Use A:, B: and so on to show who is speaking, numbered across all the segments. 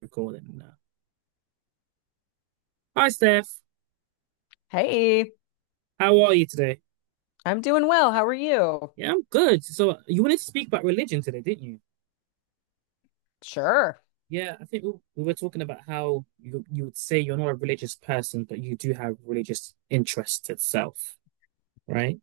A: Recording now. Hi, Steph.
B: Hey,
A: How are you today?
B: I'm doing well. How are you?
A: Yeah, I'm good. So you wanted to speak about religion today, didn't you?
B: Sure.
A: Yeah, I think we were talking about how you would say you're not a religious person, but you do have religious interest itself, right?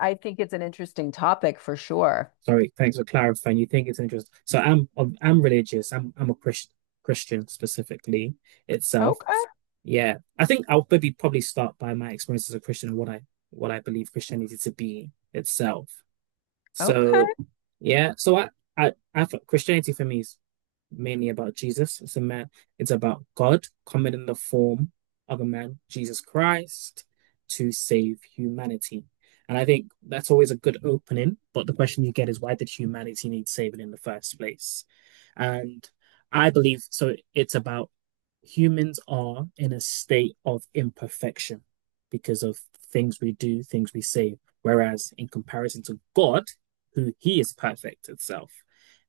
B: I think it's an interesting topic for sure.
A: Sorry, thanks for clarifying. You think it's interest. So I'm religious. I'm a Christian specifically itself.
B: Okay.
A: Yeah, I think I'll maybe probably start by my experience as a Christian and what I believe Christianity to be itself.
B: Okay.
A: So yeah, so I thought Christianity for me is mainly about Jesus. It's a man. It's about God coming in the form of a man, Jesus Christ, to save humanity. And I think that's always a good opening. But the question you get is why did humanity need saving in the first place? And I believe so. It's about humans are in a state of imperfection because of things we do, things we say. Whereas in comparison to God, who he is perfect itself.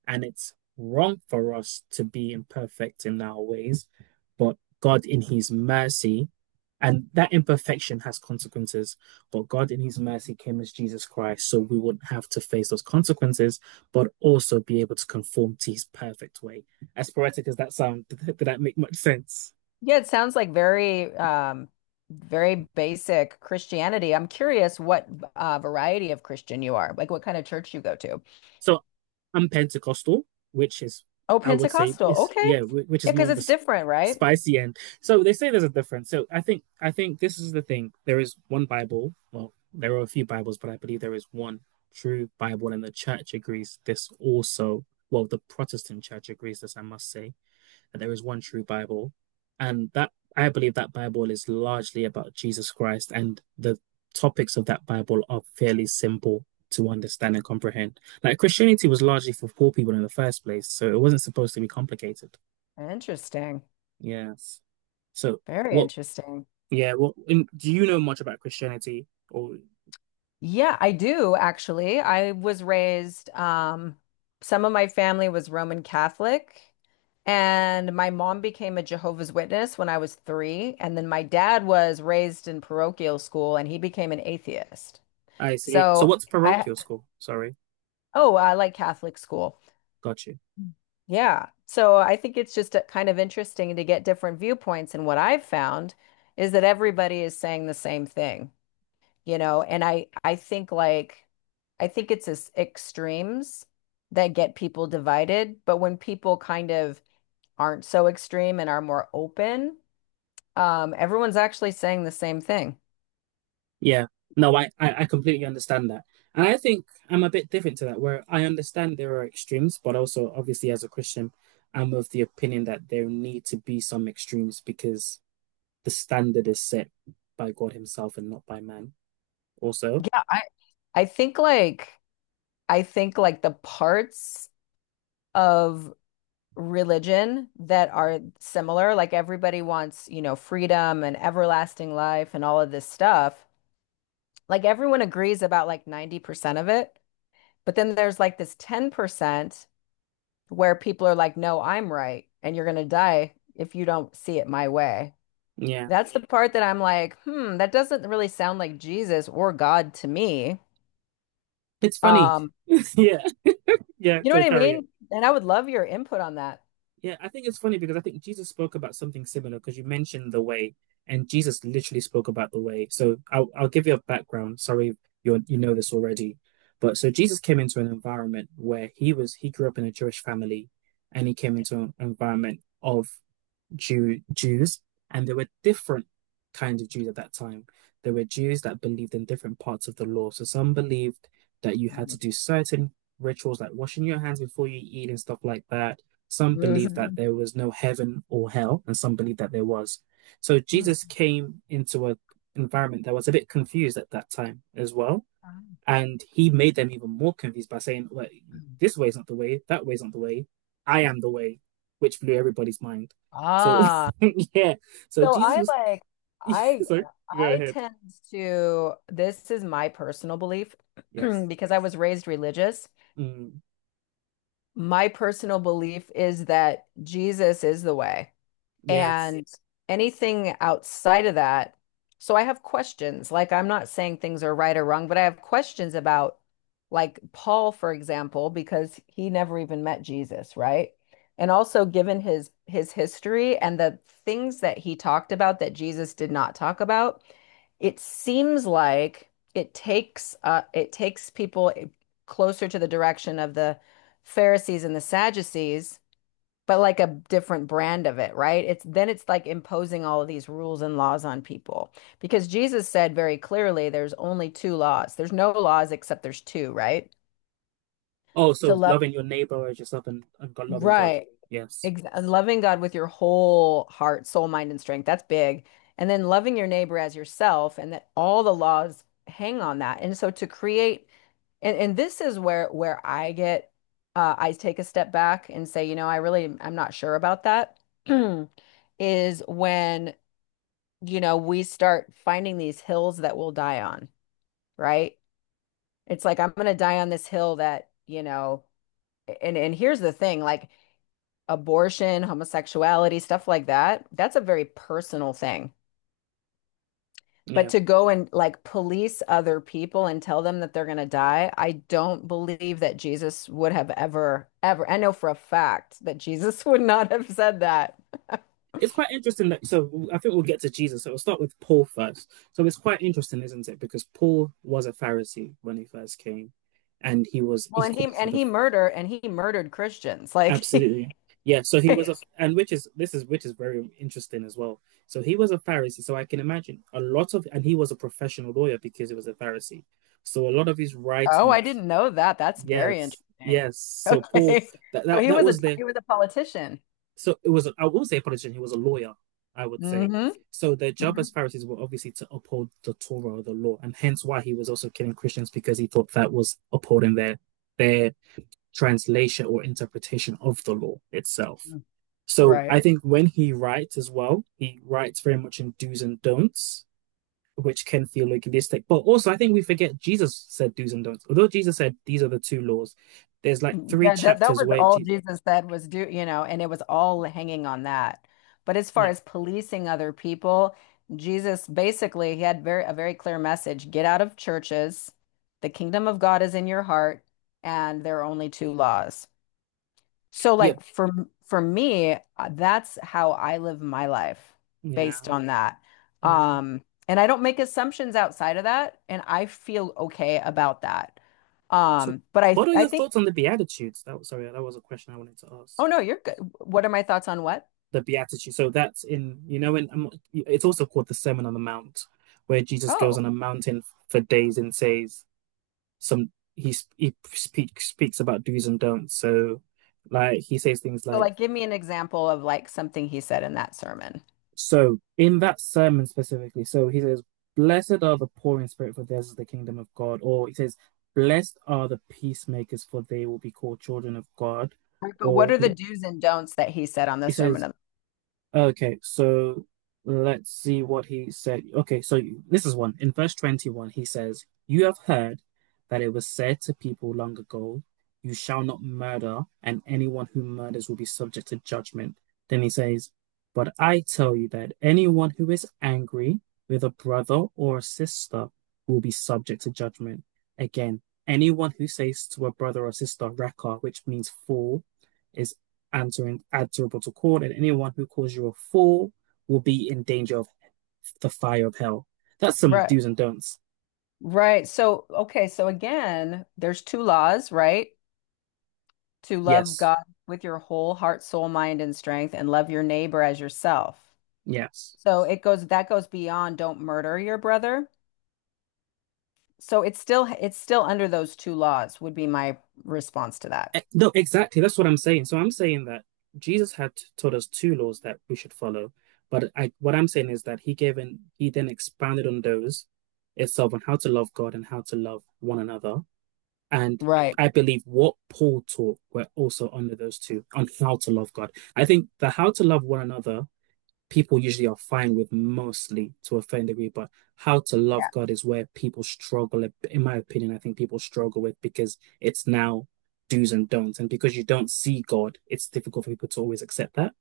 A: And it's wrong for us to be imperfect in our ways, but God in his mercy, and that imperfection has consequences, but God in his mercy came as Jesus Christ, so we wouldn't have to face those consequences, but also be able to conform to his perfect way. As poetic as that sound, did that make much sense?
B: Yeah, it sounds like very very basic Christianity. I'm curious what variety of Christian you are, like what kind of church you go to.
A: So I'm Pentecostal, which is
B: Oh,
A: I would say
B: Pentecostal.
A: is
B: Okay.
A: yeah, which is
B: Yeah,
A: more
B: because
A: on
B: it's
A: the
B: different, right?
A: spicy end. So they say there's a difference. So I think this is the thing. There is one Bible. Well, there are a few Bibles, but I believe there is one true Bible, and the church agrees this also. Well, the Protestant church agrees this, I must say that there is one true Bible, and that I believe that Bible is largely about Jesus Christ, and the topics of that Bible are fairly simple to understand and comprehend. Like Christianity was largely for poor people in the first place, so it wasn't supposed to be complicated.
B: Interesting.
A: Yes. So
B: Very
A: what?
B: interesting.
A: Yeah. What? In, do you know much about Christianity? Or
B: Yeah, I do actually. I was raised, some of my family was Roman Catholic, and my mom became a Jehovah's Witness when I was three. And then my dad was raised in parochial school and he became an atheist.
A: I see. So
B: So
A: what's
B: I,
A: parochial school? Sorry,
B: oh, I like Catholic school.
A: got you.
B: Yeah. So I think it's just kind of interesting to get different viewpoints. And what I've found is that everybody is saying the same thing. And I think like, I think it's as extremes that get people divided, but when people kind of aren't so extreme and are more open, everyone's actually saying the same thing.
A: Yeah. No, I completely understand that. And I think I'm a bit different to that, where I understand there are extremes, but also obviously as a Christian, I'm of the opinion that there need to be some extremes because the standard is set by God Himself and not by man. Also,
B: Yeah, I think like, I think like the parts of religion that are similar. Like everybody wants, freedom and everlasting life and all of this stuff. Like everyone agrees about like 90% of it. But then there's like this 10% where people are like, no, I'm right. And you're going to die if you don't see it my way.
A: yeah.
B: That's the part that I'm like, hmm, that doesn't really sound like Jesus or God to me.
A: It's funny.
B: Um,
A: Yeah, yeah.
B: you know
A: So
B: what I
A: carry on.
B: mean? And I would love your input on that.
A: Yeah, I think it's funny because I think Jesus spoke about something similar because you mentioned the way, and Jesus literally spoke about the way. So I'll give you a background. Sorry, you know this already, but so Jesus came into an environment where he grew up in a Jewish family, and he came into an environment of Jews, and there were different kinds of Jews at that time. There were Jews that believed in different parts of the law. So some believed that you had to do certain rituals like washing your hands before you eat and stuff like that. Some believed that
B: Mhm.
A: there was no heaven or hell, and some believed that there was. So Jesus came into an environment that was a bit confused at that time as well and he made them even more confused by saying, like, this way is not the way, that way is not the way, I am the way, which blew everybody's mind. So,
B: Ah.
A: yeah. So
B: So
A: Jesus
B: I
A: was.
B: like I
A: Sorry, go
B: I
A: ahead.
B: tend to, this is my personal belief
A: Yes.
B: because I was raised religious.
A: Mm,
B: My personal belief is that Jesus is the way.
A: yes.
B: And anything outside of that, so I have questions. Like, I'm not saying things are right or wrong, but I have questions about, like, Paul, for example, because he never even met Jesus, right? And also, given his history and the things that he talked about that Jesus did not talk about, it seems like it takes people closer to the direction of the Pharisees and the Sadducees but like a different brand of it, right? It's then it's like imposing all of these rules and laws on people because Jesus said very clearly there's only two laws. There's no laws except there's two, right?
A: Oh,
B: To
A: so
B: love,
A: loving your neighbor as yourself and God, loving God.
B: right.
A: Yes.
B: Ex loving God with your whole heart, soul, mind, and strength. That's big. And then loving your neighbor as yourself, and that all the laws hang on that. And so to create, and this is where I get I take a step back and say, you know, I really, I'm not sure about that. is when, you know, we start finding these hills that we'll die on, right? It's like I'm going to die on this hill that, you know, and here's the thing, like abortion, homosexuality, stuff like that, that's a very personal thing. But
A: Yeah.
B: to go and like police other people and tell them that they're going to die, I don't believe that Jesus would have ever, ever. I know for a fact that Jesus would not have said that.
A: It's quite interesting that. So I think we'll get to Jesus. So we'll start with Paul first. So it's quite interesting, isn't it? Because Paul was a Pharisee when he first came and he was
B: Well,
A: he
B: and he
A: called
B: and
A: himself the
B: he murder and he murdered Christians. Like
A: Absolutely. Yeah, so he was a
B: Yes.
A: and which is this is which is very interesting as well. So he was a Pharisee, so I can imagine a lot of and he was a professional lawyer because he was a Pharisee. So a lot of his
B: Oh, I
A: writings,
B: didn't know that. That's very
A: yes,
B: interesting.
A: yes. So Paul
B: Okay.
A: that
B: So
A: that, that was the
B: he was a politician.
A: so it was I won't say a politician, he was a lawyer, I would say.
B: Hmm.
A: So their job
B: Hmm.
A: as Pharisees were obviously to uphold the Torah or the law, and hence why he was also killing Christians because he thought that was upholding their translation or interpretation of the law itself. So I
B: Right.
A: think when he writes as well, he writes very much in do's and don'ts, which can feel legalistic. But also, I think we forget Jesus said do's and don'ts. Although Jesus said these are the two laws, there's like three
B: Yeah, that, that
A: chapters
B: was
A: where
B: all
A: Jesus,
B: Jesus said was do, you know, and it was all hanging on that. But as far
A: yeah,
B: as policing other people, Jesus basically, he had very a very clear message. Get out of churches. The kingdom of God is in your heart, and there are only two laws. So
A: yeah,
B: for me, that's how I live my life
A: yeah,
B: based on that.
A: no.
B: And I don't make assumptions outside of that, and I feel okay about that.
A: So,
B: Um, but I
A: what are
B: I
A: your
B: think,
A: thoughts on the Beatitudes? That was, sorry, that was a question I wanted to ask.
B: oh no, you're good. What are my thoughts on what?
A: The Beatitudes. So that's in, you know, in, it's also called the Sermon on the Mount, where Jesus goes
B: Oh,
A: on a mountain for days and says, some he speaks about do's and don'ts. So, like he says things
B: so
A: like,
B: like give me an example of like something he said in that sermon.
A: "So in that sermon specifically, so he says, blessed are the poor in spirit, for theirs is the kingdom of God." Or he says, "Blessed are the peacemakers, for they will be called children of God."
B: Right, but what
A: Or
B: are the
A: he
B: do's and don'ts that he said on the
A: he
B: sermon
A: says,
B: of
A: okay, so let's see what he said. Okay, so this is one. In verse 21, he says, you have heard that it was said to people long ago, you shall not murder, and anyone who murders will be subject to judgment. Then he says, but I tell you that anyone who is angry with a brother or a sister will be subject to judgment. Again, anyone who says to a brother or sister, Reka, which means fool, is and to add to report to court, and anyone who calls you a fool will be in danger of the fire of hell. That's some
B: Right.
A: do's and don'ts.
B: Right. So, okay. So again, there's two laws, right? To love
A: Yes,
B: God with your whole heart, soul, mind, and strength, and love your neighbor as yourself.
A: yes.
B: So it goes, that goes beyond don't murder your brother. So it's still under those two laws would be my response to that.
A: E- No, exactly. That's what I'm saying. So I'm saying that Jesus had taught us two laws that we should follow, but I, what I'm saying is that he gave and he then expanded on those itself on how to love God and how to love one another. And
B: Right.
A: I believe what Paul taught were also under those two on how to love God. I think the how to love one another people usually are fine with mostly to a certain degree, but how to
B: Yeah.
A: love God is where people struggle. In my opinion, I think people struggle with because it's now do's and don'ts. And because you don't see God, it's difficult for people to always accept that.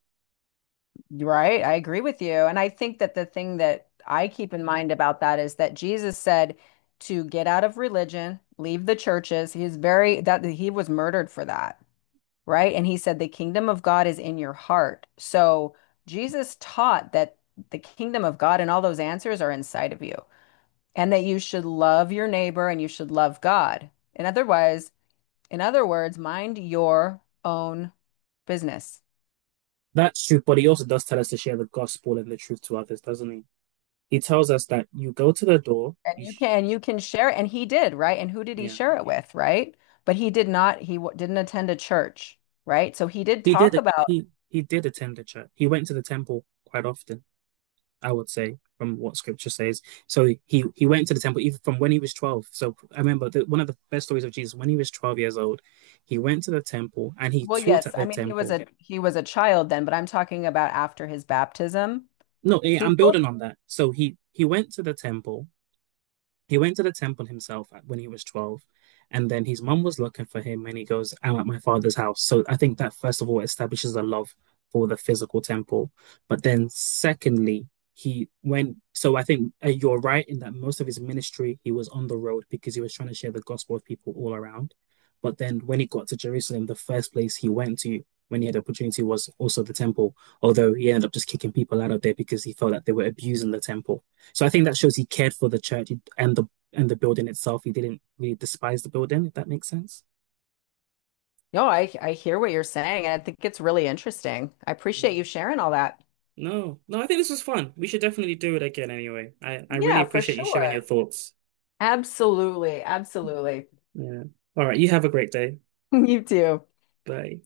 B: Right. I agree with you. And I think that the thing that I keep in mind about that is that Jesus said to get out of religion, leave the churches. He is very, that he was murdered for that. Right? And he said, the kingdom of God is in your heart. So Jesus taught that the kingdom of God and all those answers are inside of you, and that you should love your neighbor and you should love God. And otherwise, in other words, mind your own business.
A: That's true, but he also does tell us to share the gospel and the truth to others, doesn't he? He tells us that you go to the door,
B: And
A: you
B: you
A: sh
B: can you can share it. And he did, right? And who did he
A: yeah.
B: share it with, right? But he did not he w didn't attend a church, right? So he did
A: He did
B: talk
A: it.
B: about,
A: He did attend the church. He went to the temple quite often, I would say, from what scripture says. So he went to the temple even from when he was 12. So I remember the, one of the best stories of Jesus when he was 12 years old, he went to the temple and he
B: well,
A: taught at
B: yes, I
A: the
B: mean
A: temple.
B: he was a child then, but I'm talking about after his baptism.
A: No, eh,
B: He
A: I'm
B: told,
A: building on that. So He went to the temple himself when he was 12, and then his mum was looking for him, and he goes, I'm at my father's house. So I think that, first of all, establishes a love for the physical temple. But then, secondly, he went, so I think you're right in that most of his ministry, he was on the road because he was trying to share the gospel with people all around. But then when he got to Jerusalem, the first place he went to when he had the opportunity was also the temple, although he ended up just kicking people out of there because he felt that they were abusing the temple. So I think that shows he cared for the church and the and the building itself. He didn't really despise the building, if that makes sense.
B: no, I hear what you're saying, and I think it's really interesting. I
A: Yeah.
B: appreciate you sharing all that.
A: No, no, I think this was fun. We should definitely do it again anyway. I really
B: Yeah, for
A: appreciate you sharing your
B: sure.
A: thoughts.
B: Absolutely, absolutely.
A: Yeah. All right, you have a great day.
B: You too.
A: Bye.